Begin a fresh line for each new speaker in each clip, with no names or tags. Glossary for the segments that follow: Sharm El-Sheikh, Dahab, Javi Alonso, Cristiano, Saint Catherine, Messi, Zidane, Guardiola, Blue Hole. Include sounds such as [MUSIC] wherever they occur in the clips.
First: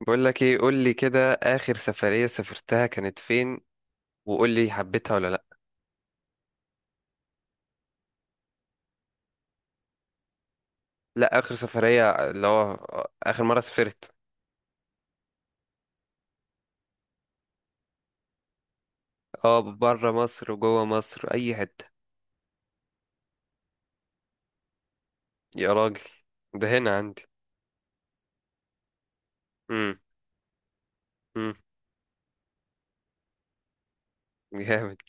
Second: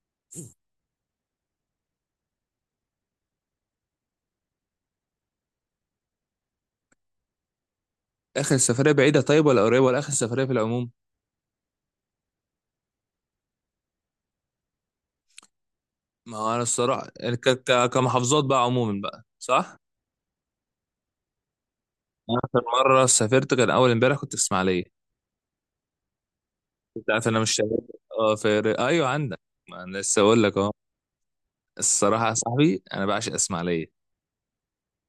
بقول لك ايه، قول لي كده، اخر سفرية سافرتها كانت فين؟ وقول لي حبيتها ولا لا.
اخر السفريه بعيده، طيب، ولا قريبه، ولا اخر السفريه في العموم؟
لا اخر سفرية اللي هو اخر مرة سافرت.
ما هو انا الصراحه كمحافظات بقى عموما بقى،
اه،
صح.
بره مصر وجوه مصر، اي حتة.
أنا اخر مره سافرت كان اول امبارح، كنت في اسماعيليه.
يا راجل، ده هنا
انت
عندي.
عارف انا مش شغال. اه، ايوه عندك. ما
امم
انا لسه اقول لك اهو.
امم
الصراحه يا صاحبي انا بعشق اسماعيليه.
جامد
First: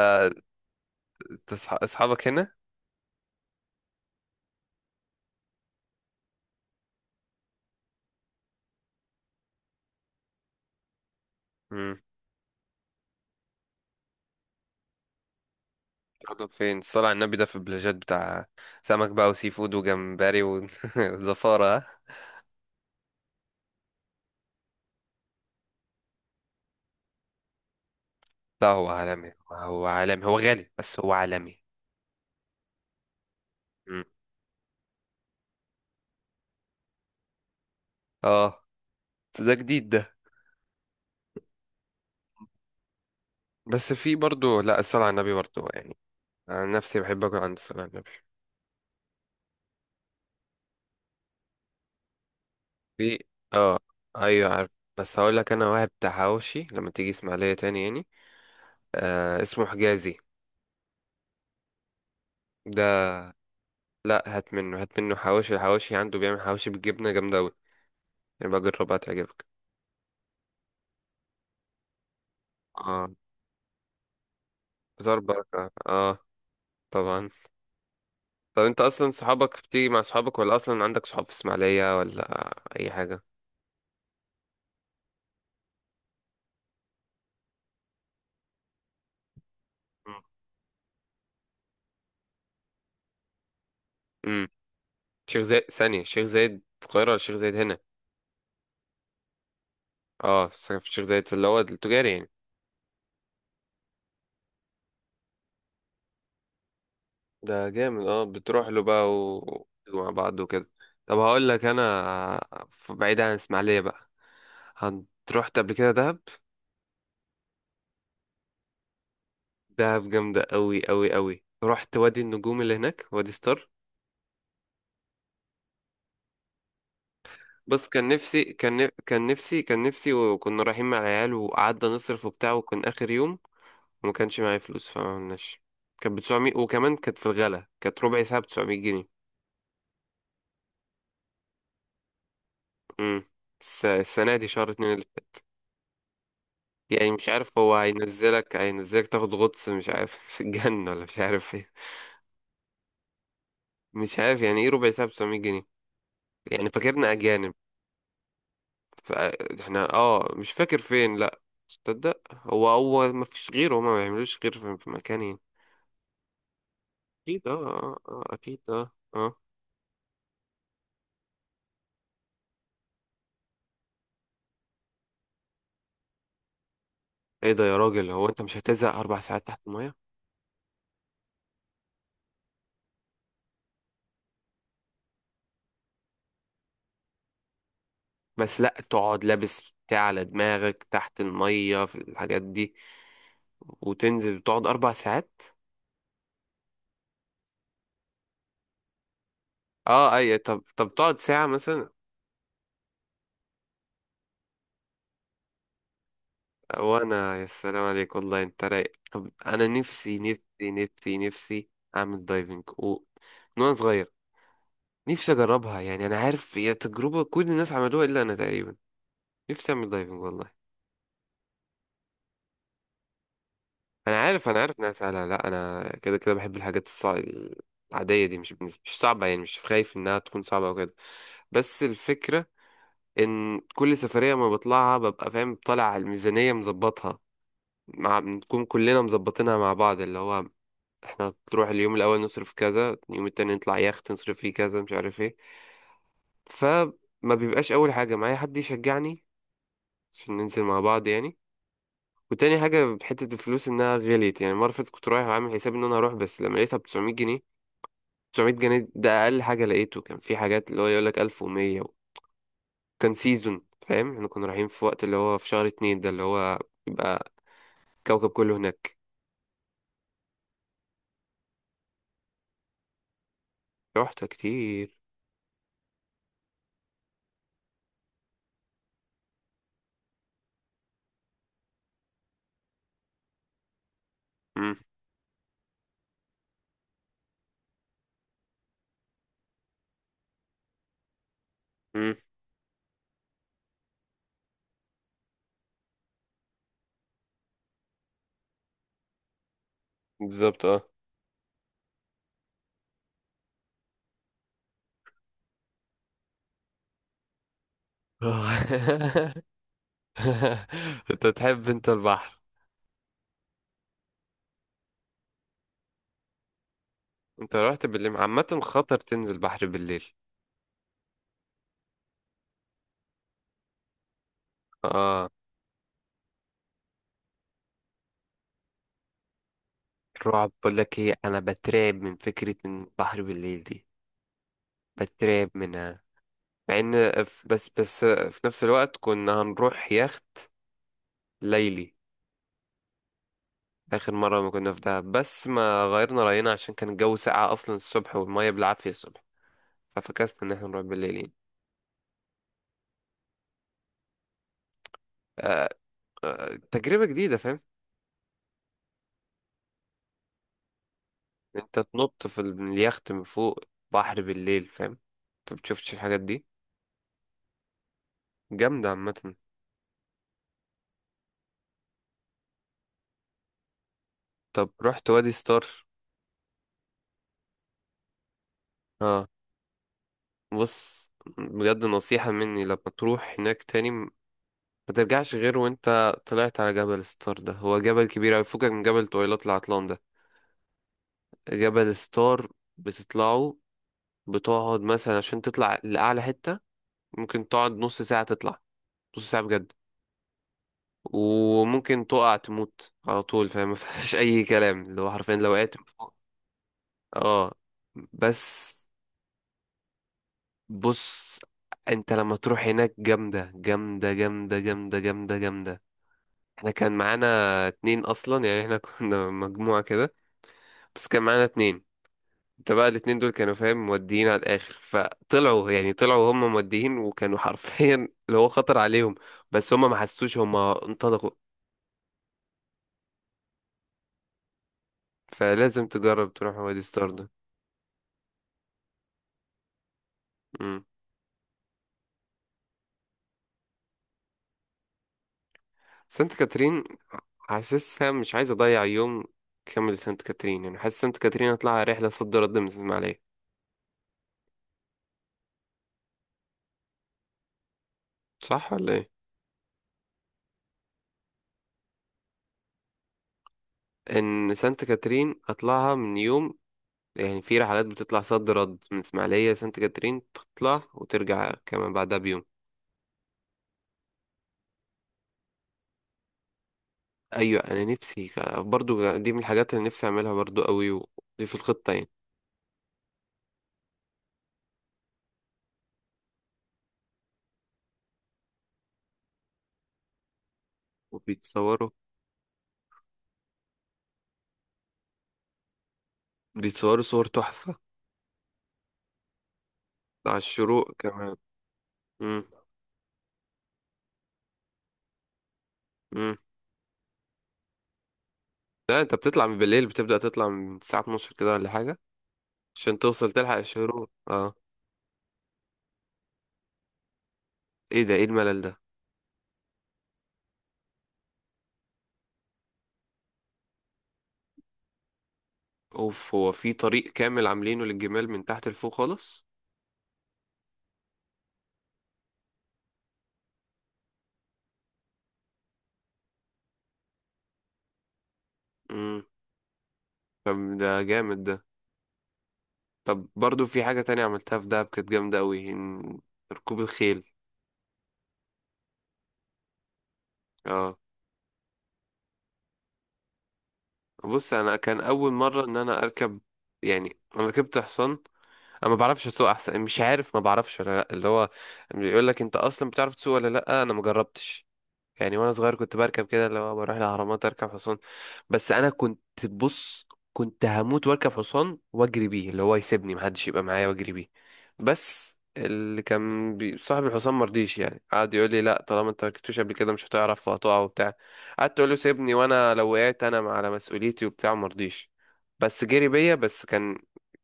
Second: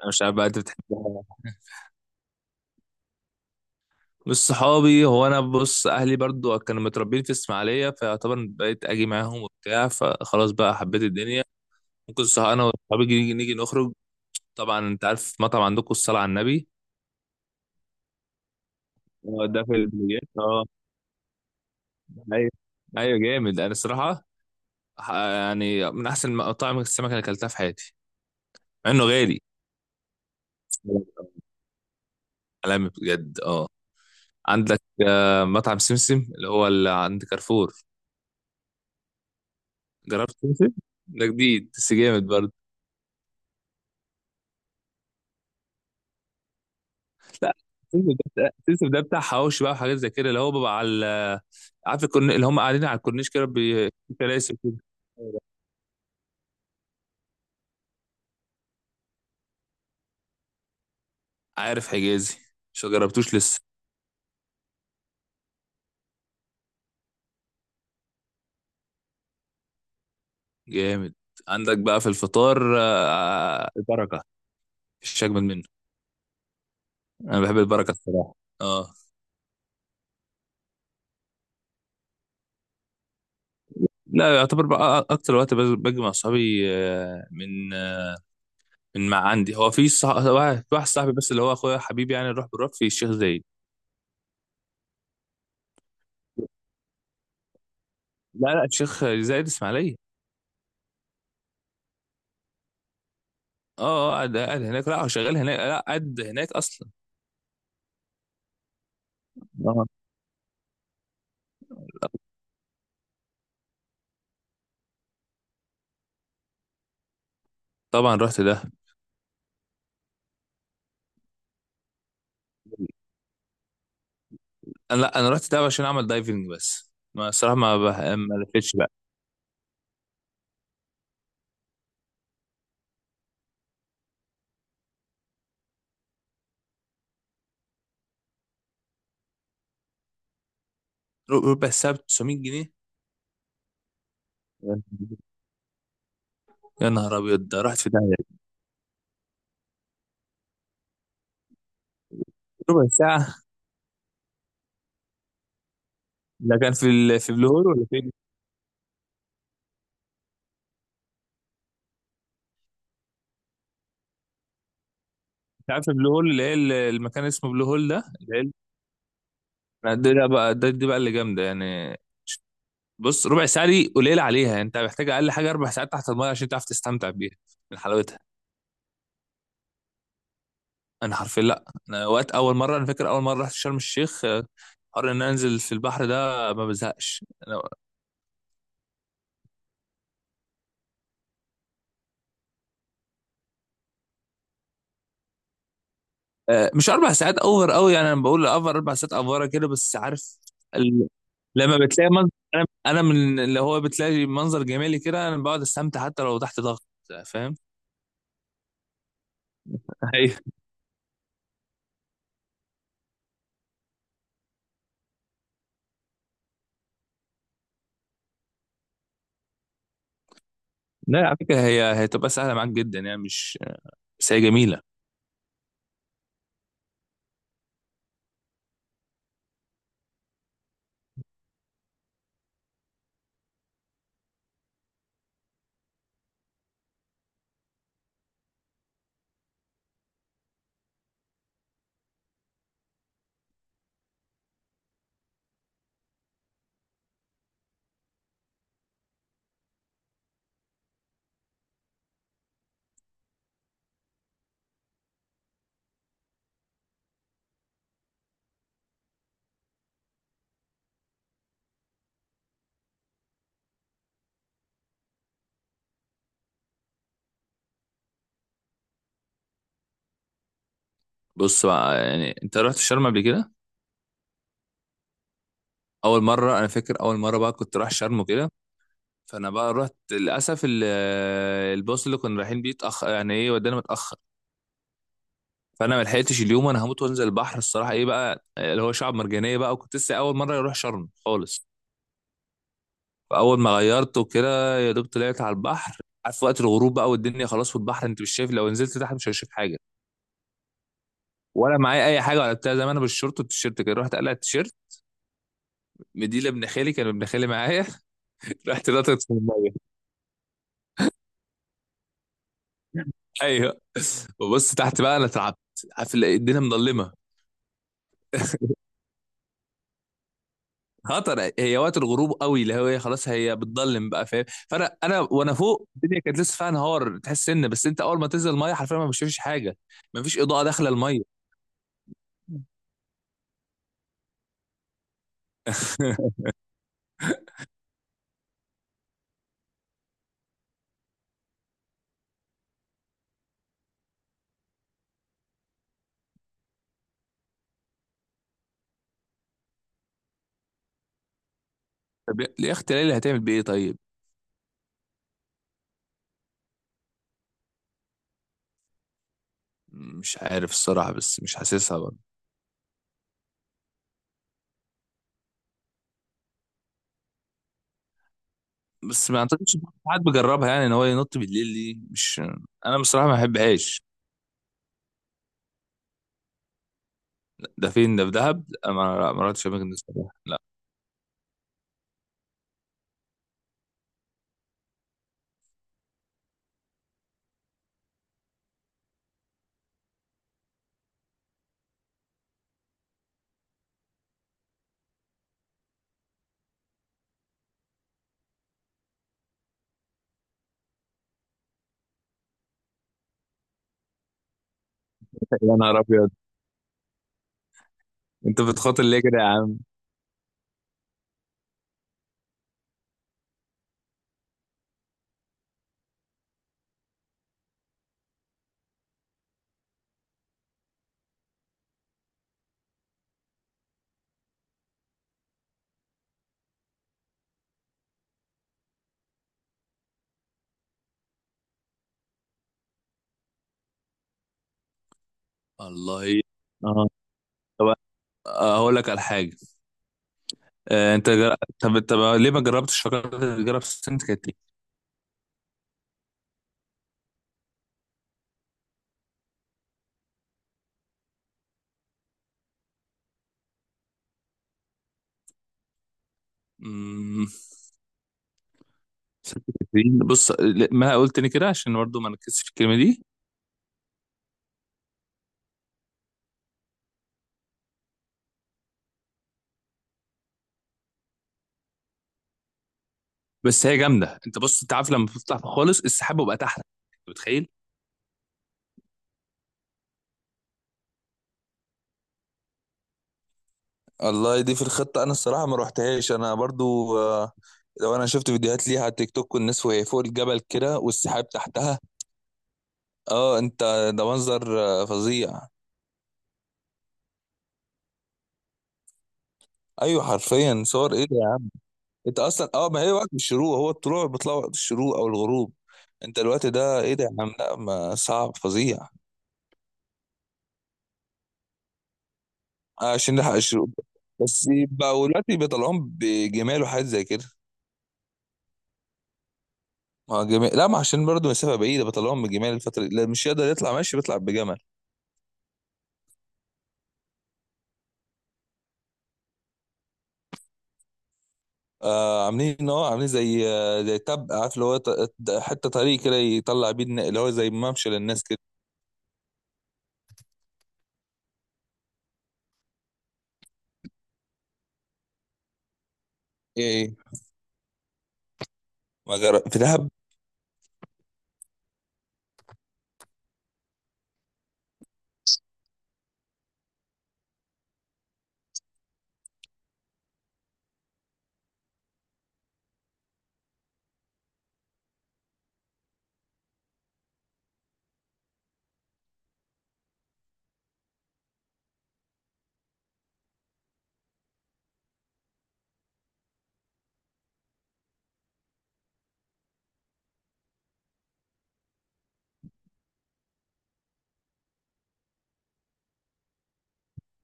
انا مش عارف بقى انت بتحبها.
اصحابك هنا.
بص، صحابي هو انا بص اهلي برضو كانوا متربيين في اسماعيليه، فيعتبر بقيت اجي معاهم وبتاع، فخلاص بقى حبيت الدنيا.
امم
ممكن صح انا وصحابي نيجي نخرج. طبعا انت عارف مطعم عندكم الصلاه على
تقعدوا
النبي؟
فين؟ الصلاة على النبي ده في البلاجات بتاع سمك بقى،
اه
وسي
ده في
فود،
البلايات،
وجمبري،
اه.
وزفارة [LAUGHS] ها؟
ايوه. ايوه جامد، انا الصراحه يعني من احسن مطاعم السمك اللي اكلتها في حياتي.
لا هو
مع انه
عالمي،
غالي.
هو عالمي، هو غالي بس هو عالمي.
عالمي بجد، اه.
امم
عندك مطعم سمسم اللي هو اللي عند كارفور.
اه، ده جديد ده.
جربت سمسم؟ ده جديد بس جامد برضه.
بس في برضو، لا الصلاة على النبي برضو يعني، انا نفسي بحب اكل
لا،
عند الصلاة على النبي.
سمسم سمسم ده بتاع حواوشي بقى وحاجات زي كده، اللي هو بيبقى على عارف اللي هم قاعدين على
في،
الكورنيش كده
اه،
في
ايوه
كراسي
عارف.
كده.
بس هقول لك، انا واحد بتاع حواوشي، لما تيجي اسماعيلية تاني يعني، آه اسمه حجازي
عارف حجازي؟
ده.
مش جربتوش لسه.
لا، هات منه، هات منه حواوشي. الحواوشي عنده، بيعمل حواوشي بالجبنة جامدة اوي، يبقى جربها تعجبك.
جامد. عندك بقى في الفطار
اه،
البركة.
فطار
مفيش أجمل منه.
بركة اه، طبعا.
أنا بحب البركة الصراحة.
طب انت
اه،
اصلا صحابك بتيجي مع صحابك، ولا اصلا عندك صحاب في اسماعيلية، ولا اي حاجة؟
لا يعتبر بقى أكتر وقت باجي مع صحابي. من مع عندي هو في واحد صاحبي بس اللي هو أخويا حبيبي، يعني نروح بنروح في الشيخ زايد.
امم شيخ زايد؟ ثانية، شيخ زايد القاهرة ولا شيخ زايد هنا؟
لا لا، الشيخ زايد إسماعيلية.
اه، ساكن في الشيخ زايد في اللي هو التجاري يعني.
اه قاعد هناك، لا هو شغال هناك، لا قاعد هناك أصلا.
ده جامد اه، بتروح له بقى و...
آه.
مع بعض وكده. طب هقول لك انا، بعيد عن اسماعيليه بقى، هن- رحت قبل كده دهب.
طبعا رحت ده.
دهب جامده قوي قوي قوي. رحت وادي النجوم اللي هناك، وادي ستار.
أنا لا، أنا رحت ده عشان أعمل دايفنج، بس ما الصراحة
بص، كان
ما
نفسي،
لفتش بقى.
كان نفسي، وكنا رايحين مع العيال وقعدنا نصرف وبتاع، وكان اخر يوم وما كانش معايا فلوس فمعملناش. كانت ب 900، وكمان كانت في الغلا، كانت ربع ساعه ب 900 جنيه.
ربع الساعة ب 900 جنيه؟
امم السنه دي شهر اتنين.
يا
يعني
نهار
مش
أبيض،
عارف
ده
هو
رحت في ده
هينزلك، هينزلك تاخد غطس، مش عارف [LAUGHS] في الجنة ولا مش عارف ايه.
ربع ساعة؟
مش عارف يعني ايه ربع ساعة ب 700 جنيه؟
ده
يعني
كان في
فاكرنا
في بلو
أجانب.
هول ولا فين؟
فاحنا اه مش فاكر فين، لأ. تصدق، هو ما فيش غيره، هما ما بيعملوش غير في مكان يعني.
انت عارف بلو هول اللي هي المكان
أكيد
اسمه
اه
بلو هول
اه،
ده
آه، آه،
اللي هي
أكيد اه اه.
ال- ده ده بقى ده دي بقى اللي جامدة يعني. بص، ربع ساعة دي قليلة عليها يعني، انت محتاج اقل حاجة 4 ساعات تحت المايه عشان تعرف تستمتع بيها
ايه ده يا
من
راجل؟
حلاوتها.
هو انت مش هتزهق أربع ساعات تحت المية؟
انا حرفيا، لا انا وقت اول مرة، انا فاكر اول مرة رحت شرم الشيخ قرر ان أنا انزل في البحر ده. ما بزهقش.
بس لأ، تقعد لابس بتاع على دماغك تحت المية في الحاجات دي، وتنزل تقعد أربع ساعات!
مش اربع ساعات، اوفر قوي يعني، انا بقول اوفر اربع ساعات، افوره كده بس
اه، اي
عارف
طب، طب
ال...
تقعد ساعة
لما
مثلا.
بتلاقي منظر، انا من اللي هو بتلاقي منظر جمالي كده، انا بقعد استمتع حتى لو تحت ضغط.
وانا يا
فاهم.
سلام عليك، والله انت رايق. طب انا
[LAUGHS]
نفسي
ايوه.
اعمل دايفنج و... من وانا صغير، نفسي اجربها يعني. انا عارف هي تجربه كل الناس عملوها الا انا تقريبا. نفسي اعمل دايفنج والله.
لا على فكره هي هتبقى سهله معاك جدا يعني، مش
انا
بس هي
عارف انا عارف انها
جميله.
سهله. لا، انا كده كده بحب الحاجات العاديه دي. مش صعبه يعني، مش خايف انها تكون صعبه او كده. بس الفكره ان كل سفريه ما بطلعها ببقى فاهم طالع على الميزانيه مظبطها، مع بنكون كلنا مظبطينها مع بعض. اللي هو احنا تروح اليوم الاول نصرف كذا، اليوم التاني نطلع يخت نصرف فيه كذا، مش عارف ايه. فما بيبقاش اول حاجه معايا حد يشجعني عشان ننزل مع بعض يعني. وتاني حاجه حته الفلوس انها غليت. يعني مره فاتت كنت رايح وعامل حساب ان انا هروح، بس لما لقيتها ب 900 جنيه. 900 جنيه ده اقل حاجه لقيته، كان في حاجات اللي هو يقول لك 1100. كان سيزون فاهم، احنا كنا رايحين في وقت اللي هو في شهر اتنين، ده اللي هو يبقى كوكب كله هناك.
بص بقى، يعني انت رحت شرم قبل كده؟
رحت كتير.
اول مره، انا فاكر اول مره بقى كنت رايح شرم وكده، فانا بقى رحت للاسف الباص اللي كنا رايحين بيه اتاخر، يعني ايه، ودانا متاخر.
امم
فانا ما لحقتش اليوم، انا هموت وانزل البحر الصراحه ايه بقى اللي هو شعب مرجانيه بقى، وكنت لسه اول مره اروح شرم خالص.
امم
فاول ما غيرت وكده يا دوب طلعت على البحر. عارف وقت الغروب بقى، والدنيا خلاص في البحر انت مش شايف، لو نزلت تحت مش هشوف حاجه.
بالظبط.
ولا معايا اي حاجه ولا بتاع، زي ما انا بالشورت والتيشيرت كده، رحت قلع التيشيرت مديله ابن خالي، كان ابن خالي معايا. [LAUGHS] رحت نطت في
اه
الميه.
[LAUGHS] [LAUGHS] انت تحب انت البحر؟
ايوه. وبص تحت بقى انا اترعبت. عارف الدنيا مظلمه.
انت رحت بالليل؟ عامة خطر تنزل بحر بالليل.
خطر، هي وقت الغروب قوي اللي هو خلاص هي بتضلم بقى فاهم، فانا انا
اه،
وانا فوق الدنيا كانت لسه فيها نهار تحس سن، بس انت اول ما تنزل الميه حرفيا ما بتشوفش حاجه. ما فيش
الرعب.
اضاءه
بقول
داخله
لك ايه،
الميه.
انا بترعب من فكرة ان البحر بالليل دي، بترعب منها.
[LAUGHS]
مع ان ف- بس بس في نفس الوقت كنا هنروح يخت ليلي اخر مرة ما كنا في دهب، بس ما غيرنا رأينا عشان كان الجو ساقع اصلا الصبح والمية بالعافية الصبح، ففكسنا ان احنا نروح بالليل يعني.
طب يا اختي ليلى هتعمل بايه طيب؟
آه، آه تجربة جديدة فاهم.
مش عارف الصراحه، بس مش
انت
حاسسها برضه.
تنط في من اليخت من فوق، بحر بالليل فاهم، انت بتشوفش الحاجات دي، جامدة
بس
عامة.
ما اعتقدش إن حد بيجربها يعني، ان هو ينط بالليل دي مش، انا بصراحه ما بحبهاش.
طب رحت وادي ستار؟
ده فين؟ ده في دهب؟ لا
اه،
ما ما رحتش اماكن دي الصراحه، لا.
بص، بجد نصيحة مني، لما تروح هناك تاني ما ترجعش غير وانت طلعت على جبل ستار. ده هو جبل كبير اوي، فكك من جبل طويلات العطلان ده، جبل ستار. بتطلعه، بتقعد مثلا عشان تطلع لأعلى حتة ممكن تقعد نص ساعة تطلع. نص ساعة بجد. وممكن تقع تموت على طول فاهم [LAUGHS] ما فيهاش اي كلام، اللي هو حرفيا لو
[LAUGHS]
وقعت
يا نهار ابيض.
اه. بس
انت بتخاطر ليه كده يا عم؟
بص، انت لما تروح هناك، جامدة جامدة جامدة جامدة جامدة جامدة. احنا كان معانا اتنين اصلا يعني، احنا [LAUGHS] كنا مجموعة كده بس كان معانا اتنين. انت بقى الاتنين دول كانوا فاهم موديين على الاخر، فطلعوا، يعني طلعوا هم موديين، وكانوا [LAUGHS] حرفيا اللي هو خطر عليهم، بس هم ما حسوش، هم انطلقوا. فلازم تجرب
والله.
تروح وادي
اه.
ستار ده.
طب، هقول لك على حاجه. آه، انت جر... طب طب ليه ما جربتش فكرت تجرب سانت كاترين؟
سانت كاترين، حاسسها مش عايز اضيع يوم كامل سانت كاترين يعني. حاسس سانت كاترين هطلعها رحله صد رد من الاسماعيليه،
أمم،
صح ولا ايه؟
سانت كاترين؟ بص ما قلت تاني كده عشان برضه ما نركزش في الكلمه دي.
ان سانت كاترين اطلعها من يوم يعني. في رحلات بتطلع صد رد من اسماعيليه، سانت كاترين تطلع وترجع كمان بعدها بيوم.
بس هي جامده انت، بص انت عارف لما بتطلع خالص السحاب بيبقى تحت، انت
ايوه،
متخيل؟
انا نفسي برضو دي من الحاجات اللي نفسي اعملها برضو قوي، ودي في الخطه يعني.
الله، دي في الخطة؟ أنا الصراحة ما روحتهاش أنا برضو، لو أنا شفت فيديوهات ليها على التيك توك والناس وهي فوق الجبل كده والسحاب
وبيتصوروا،
تحتها. أه أنت، ده منظر فظيع.
بيتصوروا صور تحفه،
أيوة
على
حرفيا،
الشروق
صور، إيه
كمان.
ده! انت
امم
اصلا، اه، ما هي وقت الشروق هو الطلوع بيطلع وقت الشروق او الغروب.
امم
انت الوقت ده ايه ده يا عم، لا ما صعب فظيع.
لا، انت بتطلع من بالليل، بتبدا تطلع من الساعه 12 كده ولا حاجه عشان توصل
عشان نلحق
تلحق
الشروق.
الشروق اه.
بس يبقى دلوقتي بيطلعوهم بجمال وحاجات زي كده.
ايه ده؟ ايه الملل ده؟
ما جمال، لا ما عشان برضه مسافه بعيده بيطلعوهم بجمال الفتره دي، لا مش يقدر يطلع ماشي، بيطلع بجمل.
اوف، هو في طريق كامل عاملينه للجمال من تحت لفوق خالص.
آه عاملين، ان هو عاملين زي، آه، زي تب عارف اللي هو حته طريق كده يطلع بيه اللي هو زي ممشى للناس كده.
امم طب ده جامد ده. طب برضو في حاجة تانية عملتها في دهب كانت جامدة قوي، ركوب
ايه ايه؟
الخيل.
ما جرى في دهب؟
اه، بص، انا كان اول مرة ان انا اركب، يعني انا ركبت حصان. انا ما بعرفش اسوق احسن، مش عارف ما بعرفش ولا لا. اللي هو بيقول لك انت اصلا بتعرف تسوق ولا لا، انا ما جربتش. يعني وانا صغير كنت بركب كده، اللي هو بروح الاهرامات اركب حصان. بس انا كنت، بص، كنت هموت واركب حصان واجري بيه، اللي هو يسيبني محدش يبقى معايا واجري بيه. بس اللي كان صاحب الحصان مرضيش يعني، قعد يقول لي لا، طالما انت مركبتوش قبل كده مش هتعرف وهتقع وبتاع. قعدت اقول له سيبني، وانا لو وقعت انا على مسؤوليتي وبتاع، مرضيش. بس جري بيا، بس كان،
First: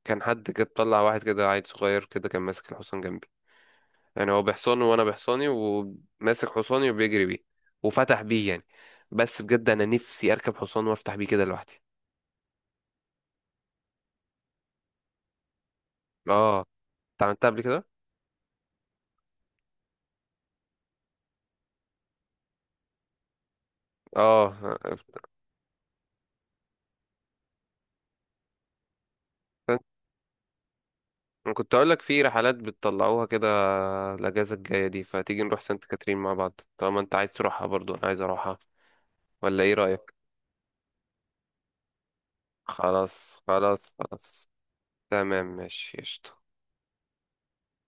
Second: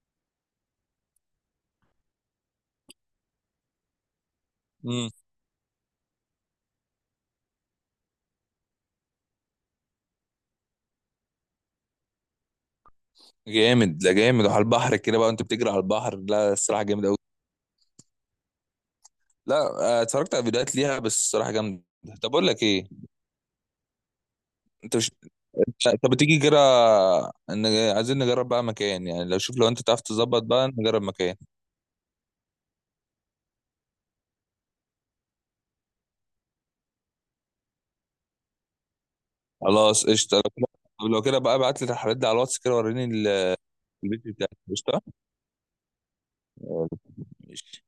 كان حد كده طلع، واحد كده عيل صغير كده كان ماسك الحصان جنبي، يعني هو بحصانه وانا
امم.
بحصاني، وماسك حصاني وبيجري بيه وفتح بيه يعني. بس بجد، انا نفسي اركب حصان وافتح بيه كده لوحدي.
جامد، لا جامد وعلى البحر كده بقى، انت بتجري على البحر؟ لا
اه،
الصراحه جامد قوي.
انت عملتها قبل كده؟
لا. اتفرجت على فيديوهات ليها بس الصراحه جامده. طب اقول لك ايه؟
اه،
انت مش، طب تيجي كده ان عايزين نجرب بقى مكان يعني، لو شوف لو
كنت،
انت تعرف تظبط بقى نجرب مكان.
كنت اقول لك في رحلات بتطلعوها كده، الاجازه الجايه دي، فتيجي نروح سانت كاترين مع بعض طالما انت عايز تروحها، برضو انا عايز اروحها، ولا ايه
خلاص
رايك؟
قشطه لو كده. طب لو كده بقى ابعت لي الحاجات دي على الواتس كده وريني
خلاص خلاص
الفيديو
خلاص.
بتاعك، قشطه.
تمام، ماشي، قشطة.
ماشي.